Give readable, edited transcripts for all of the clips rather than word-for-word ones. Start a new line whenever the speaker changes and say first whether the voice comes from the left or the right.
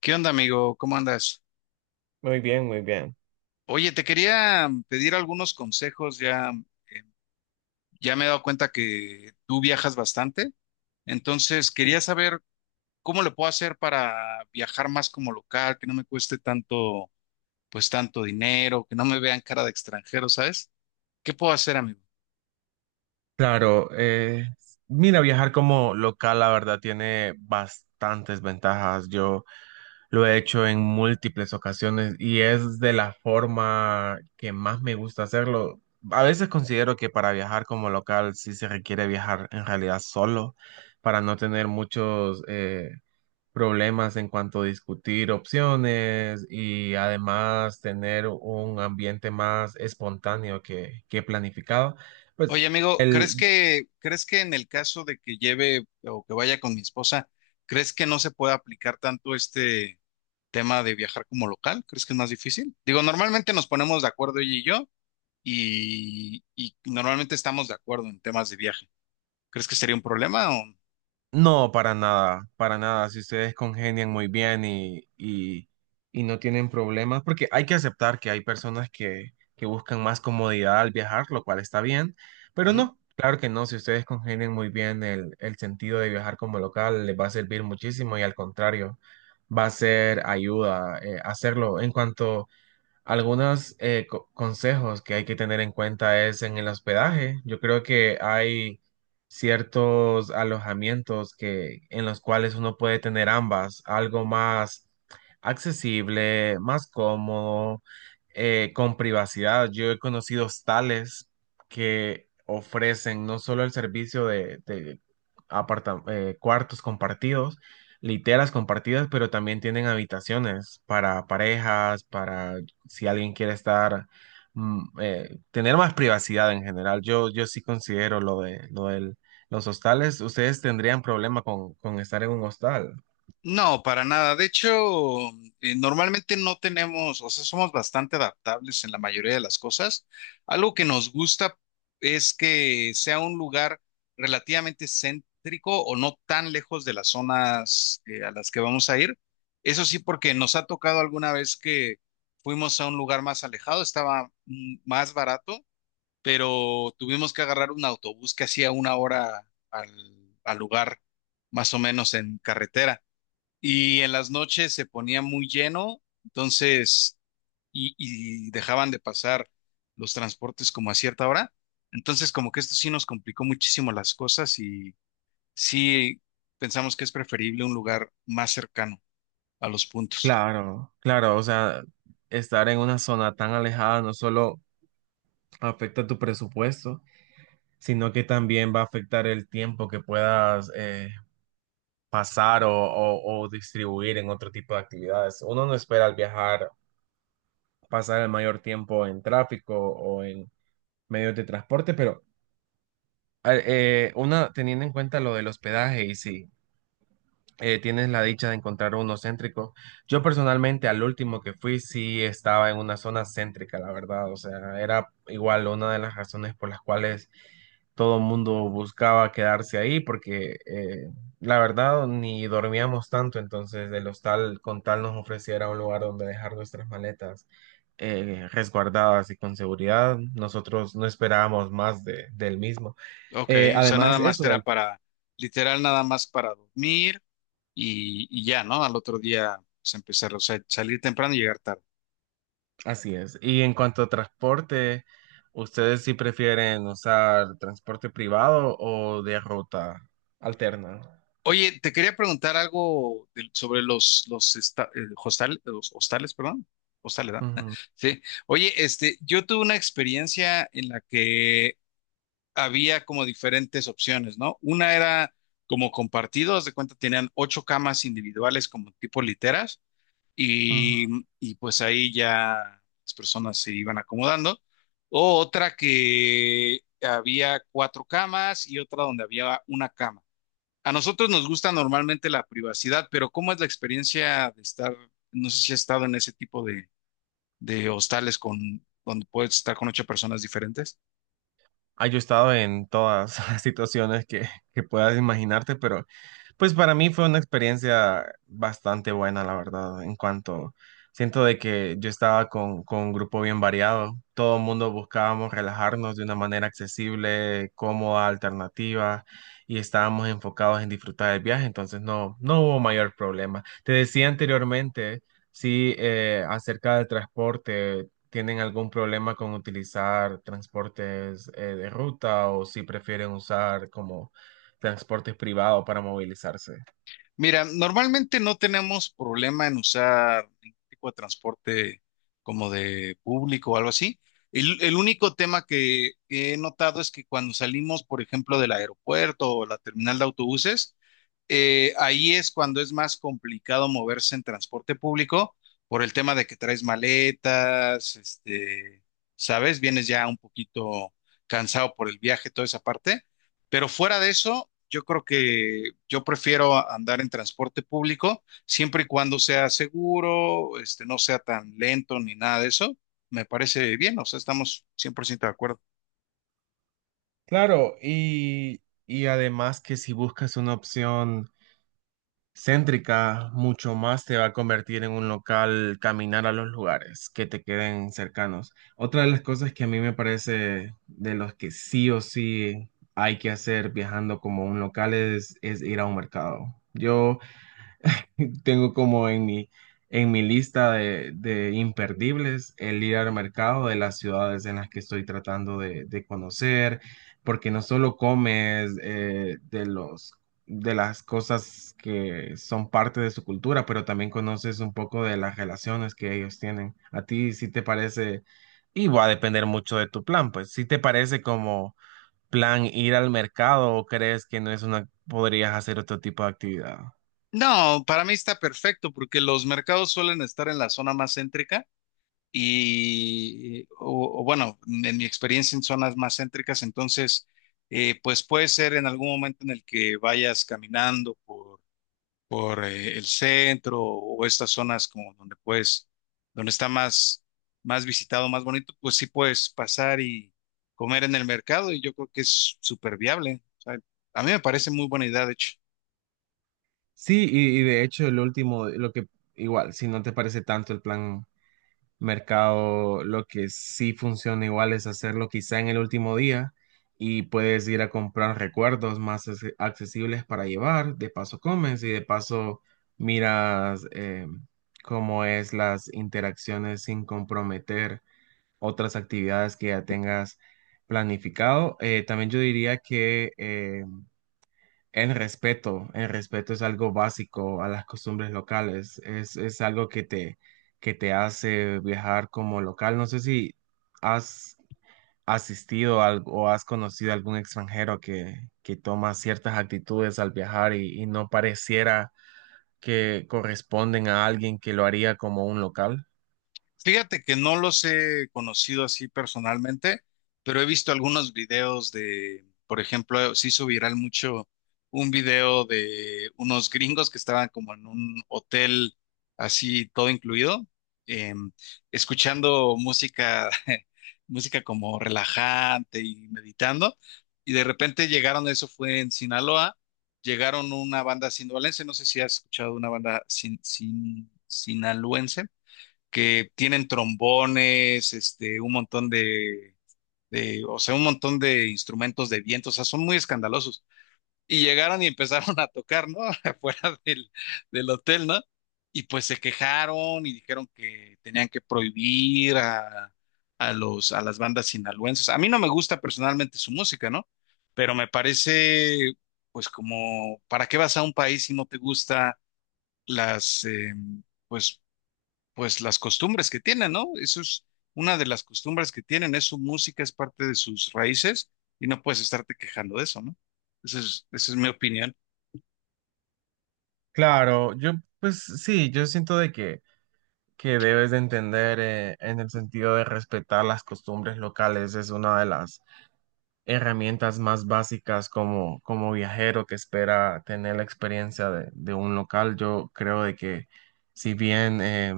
left: ¿Qué onda, amigo? ¿Cómo andas?
right: Muy bien, muy bien.
left: Oye, te quería pedir algunos consejos. Ya, ya me he dado cuenta que tú viajas bastante. Entonces, quería saber cómo lo puedo hacer para viajar más como local, que no me cueste tanto, pues tanto dinero, que no me vean cara de extranjero, ¿sabes? ¿Qué puedo hacer, amigo?
right: Claro, mira, viajar como local, la verdad, tiene bastantes ventajas. Yo lo he hecho en múltiples ocasiones y es de la forma que más me gusta hacerlo. A veces considero que para viajar como local sí se requiere viajar en realidad solo para no tener muchos, problemas en cuanto a discutir opciones y además tener un ambiente más espontáneo que planificado. Pues
left: Oye, amigo, crees que en el caso de que lleve o que vaya con mi esposa, ¿crees que no se pueda aplicar tanto este tema de viajar como local? ¿Crees que es más difícil? Digo, normalmente nos ponemos de acuerdo ella y yo y normalmente estamos de acuerdo en temas de viaje. ¿Crees que sería un problema o...
right: no, para nada, para nada. Si ustedes congenian muy bien y no tienen problemas, porque hay que aceptar que hay personas que buscan más comodidad al viajar, lo cual está bien, pero
left: Ujú.
right: no, claro que no. Si ustedes congenian muy bien el sentido de viajar como local, les va a servir muchísimo y al contrario, va a ser ayuda hacerlo. En cuanto algunos consejos que hay que tener en cuenta es en el hospedaje. Yo creo que hay ciertos alojamientos que, en los cuales uno puede tener ambas, algo más accesible, más cómodo, con privacidad. Yo he conocido hostales que ofrecen no solo el servicio de cuartos compartidos, literas compartidas, pero también tienen habitaciones para parejas, para si alguien quiere estar, tener más privacidad en general. Yo sí considero lo de los hostales. ¿Ustedes tendrían problema con estar en un hostal?
left: No, para nada. De hecho, normalmente no tenemos, o sea, somos bastante adaptables en la mayoría de las cosas. Algo que nos gusta es que sea un lugar relativamente céntrico o no tan lejos de las zonas a las que vamos a ir. Eso sí, porque nos ha tocado alguna vez que fuimos a un lugar más alejado, estaba más barato, pero tuvimos que agarrar un autobús que hacía una hora al lugar, más o menos en carretera. Y en las noches se ponía muy lleno, entonces, y dejaban de pasar los transportes como a cierta hora. Entonces, como que esto sí nos complicó muchísimo las cosas y sí pensamos que es preferible un lugar más cercano a los puntos.
right: Claro, claro, o sea, estar en una zona tan alejada no solo afecta tu presupuesto, sino que también va a afectar el tiempo que puedas pasar o distribuir en otro tipo de actividades. Uno no espera al viajar pasar el mayor tiempo en tráfico o en medios de transporte, pero uno teniendo en cuenta lo del hospedaje y sí, tienes la dicha de encontrar uno céntrico. Yo personalmente al último que fui sí estaba en una zona céntrica, la verdad. O sea, era igual una de las razones por las cuales todo el mundo buscaba quedarse ahí porque la verdad ni dormíamos tanto, entonces el hostal con tal nos ofreciera un lugar donde dejar nuestras maletas resguardadas y con seguridad, nosotros no esperábamos más del mismo.
left: Ok,
right: Eh,
left: o sea, nada
right: además,
left: más
right: eso,
left: era para, literal, nada más para dormir y ya, ¿no? Al otro día, pues empezar, o sea, salir temprano y llegar tarde.
right: Así es. Y en cuanto a transporte, ¿ustedes sí prefieren usar transporte privado o de ruta alterna?
left: Oye, te quería preguntar algo sobre los hostales, perdón. Hostales, ¿verdad?
right: Ujú,
left: Sí. Oye, yo tuve una experiencia en la que había como diferentes opciones, ¿no? Una era como compartido, haz de cuenta, tenían ocho camas individuales como tipo literas
right: ujú.
left: y, y pues ahí ya las personas se iban acomodando. O otra que había cuatro camas y otra donde había una cama. A nosotros nos gusta normalmente la privacidad, pero ¿cómo es la experiencia de estar, no sé si has estado en ese tipo de hostales con, donde puedes estar con ocho personas diferentes?
right: Ah, yo he estado en todas las situaciones que puedas imaginarte, pero pues para mí fue una experiencia bastante buena, la verdad, en cuanto siento de que yo estaba con un grupo bien variado, todo el mundo buscábamos relajarnos de una manera accesible, cómoda, alternativa, y estábamos enfocados en disfrutar del viaje, entonces no, no hubo mayor problema. Te decía anteriormente, sí, acerca del transporte. ¿Tienen algún problema con utilizar transportes de ruta o si prefieren usar como transportes privados para movilizarse?
left: Mira, normalmente no tenemos problema en usar ningún tipo de transporte como de público o algo así. El único tema que he notado es que cuando salimos, por ejemplo, del aeropuerto o la terminal de autobuses, ahí es cuando es más complicado moverse en transporte público por el tema de que traes maletas, sabes, vienes ya un poquito cansado por el viaje, toda esa parte. Pero fuera de eso, yo creo que yo prefiero andar en transporte público siempre y cuando sea seguro, no sea tan lento ni nada de eso. Me parece bien, o sea, estamos 100% de acuerdo.
right: Claro, y además que si buscas una opción céntrica, mucho más te va a convertir en un local caminar a los lugares que te queden cercanos. Otra de las cosas que a mí me parece de los que sí o sí hay que hacer viajando como un local es ir a un mercado. Yo tengo como en en mi lista de imperdibles el ir al mercado de las ciudades en las que estoy tratando de conocer, porque no solo comes de las cosas que son parte de su cultura, pero también conoces un poco de las relaciones que ellos tienen. ¿A ti sí te parece? Y va a depender mucho de tu plan, pues si te parece como plan ir al mercado o crees que no es una, ¿podrías hacer otro tipo de actividad?
left: No, para mí está perfecto porque los mercados suelen estar en la zona más céntrica y, o bueno, en mi experiencia en zonas más céntricas, entonces, pues puede ser en algún momento en el que vayas caminando por el centro o estas zonas como donde puedes, donde está más, más visitado, más bonito, pues sí puedes pasar y comer en el mercado y yo creo que es súper viable. O sea, a mí me parece muy buena idea, de hecho.
right: Sí, y de hecho el último, lo que igual, si no te parece tanto el plan mercado, lo que sí funciona igual es hacerlo quizá en el último día y puedes ir a comprar recuerdos más accesibles para llevar, de paso comes y de paso miras cómo es las interacciones sin comprometer otras actividades que ya tengas planificado. También yo diría que el respeto es algo básico a las costumbres locales, es algo que te hace viajar como local. No sé si has asistido o has conocido a algún extranjero que toma ciertas actitudes al viajar y no pareciera que corresponden a alguien que lo haría como un local.
left: Fíjate que no los he conocido así personalmente, pero he visto algunos videos de, por ejemplo, se hizo viral mucho un video de unos gringos que estaban como en un hotel así todo incluido, em, escuchando música, música como relajante y meditando, y de repente llegaron, eso fue en Sinaloa, llegaron una banda sinaloense, no sé si has escuchado una banda sinaloense que tienen trombones, un montón o sea, un montón de instrumentos de viento, o sea, son muy escandalosos. Y llegaron y empezaron a tocar, ¿no? Afuera del hotel, ¿no? Y pues se quejaron y dijeron que tenían que prohibir a los, a las bandas sinaloenses. A mí no me gusta personalmente su música, ¿no? Pero me parece, pues como, ¿para qué vas a un país si no te gusta las, pues pues las costumbres que tienen, ¿no? Eso es una de las costumbres que tienen, es su música, es parte de sus raíces y no puedes estarte quejando de eso, ¿no? Esa es mi opinión.
right: Claro, yo pues sí, yo siento que debes de entender en el sentido de respetar las costumbres locales, es una de las herramientas más básicas como, como viajero que espera tener la experiencia de un local. Yo creo de que si bien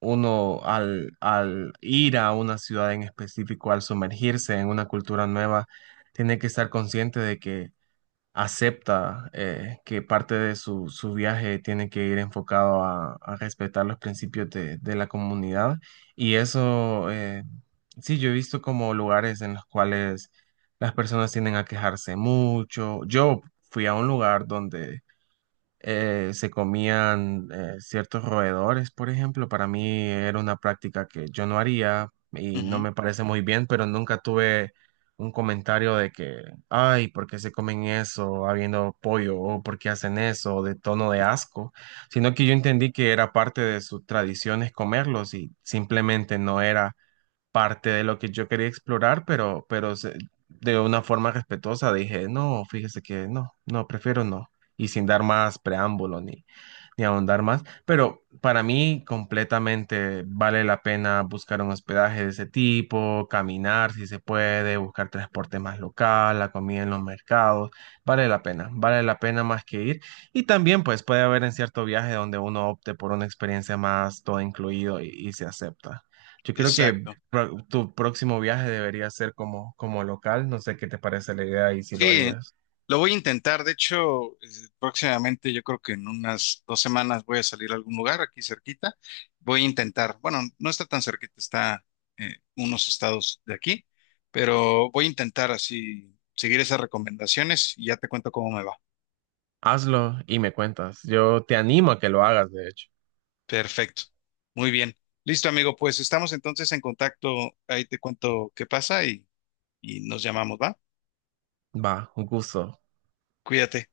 right: uno al ir a una ciudad en específico, al sumergirse en una cultura nueva, tiene que estar consciente de que acepta que parte de su viaje tiene que ir enfocado a respetar los principios de la comunidad. Y eso, sí, yo he visto como lugares en los cuales las personas tienden a quejarse mucho. Yo fui a un lugar donde se comían ciertos roedores, por ejemplo. Para mí era una práctica que yo no haría y no
left: Ujú,
right: me parece muy bien, pero nunca tuve un comentario de que, ay, ¿por qué se comen eso habiendo pollo? ¿O por qué hacen eso? De tono de asco, sino que yo entendí que era parte de sus tradiciones comerlos y simplemente no era parte de lo que yo quería explorar, pero, de una forma respetuosa dije, no, fíjese que no, no, prefiero no, y sin dar más preámbulo ni, ni ahondar más, pero para mí completamente vale la pena buscar un hospedaje de ese tipo, caminar si se puede, buscar transporte más local, la comida en los mercados, vale la pena más que ir. Y también pues puede haber en cierto viaje donde uno opte por una experiencia más todo incluido y se acepta. Yo creo que
left: exacto.
right: tu próximo viaje debería ser como, como local. No sé qué te parece la idea y si lo
left: Sí,
right: harías.
left: lo voy a intentar. De hecho, próximamente, yo creo que en unas 2 semanas voy a salir a algún lugar aquí cerquita. Voy a intentar, bueno, no está tan cerquita, está unos estados de aquí, pero voy a intentar así seguir esas recomendaciones y ya te cuento cómo me va.
right: Hazlo y me cuentas. Yo te animo a que lo hagas, de hecho.
left: Perfecto. Muy bien. Listo, amigo. Pues estamos entonces en contacto. Ahí te cuento qué pasa y nos llamamos, ¿va?
right: Va, un gusto.
left: Cuídate.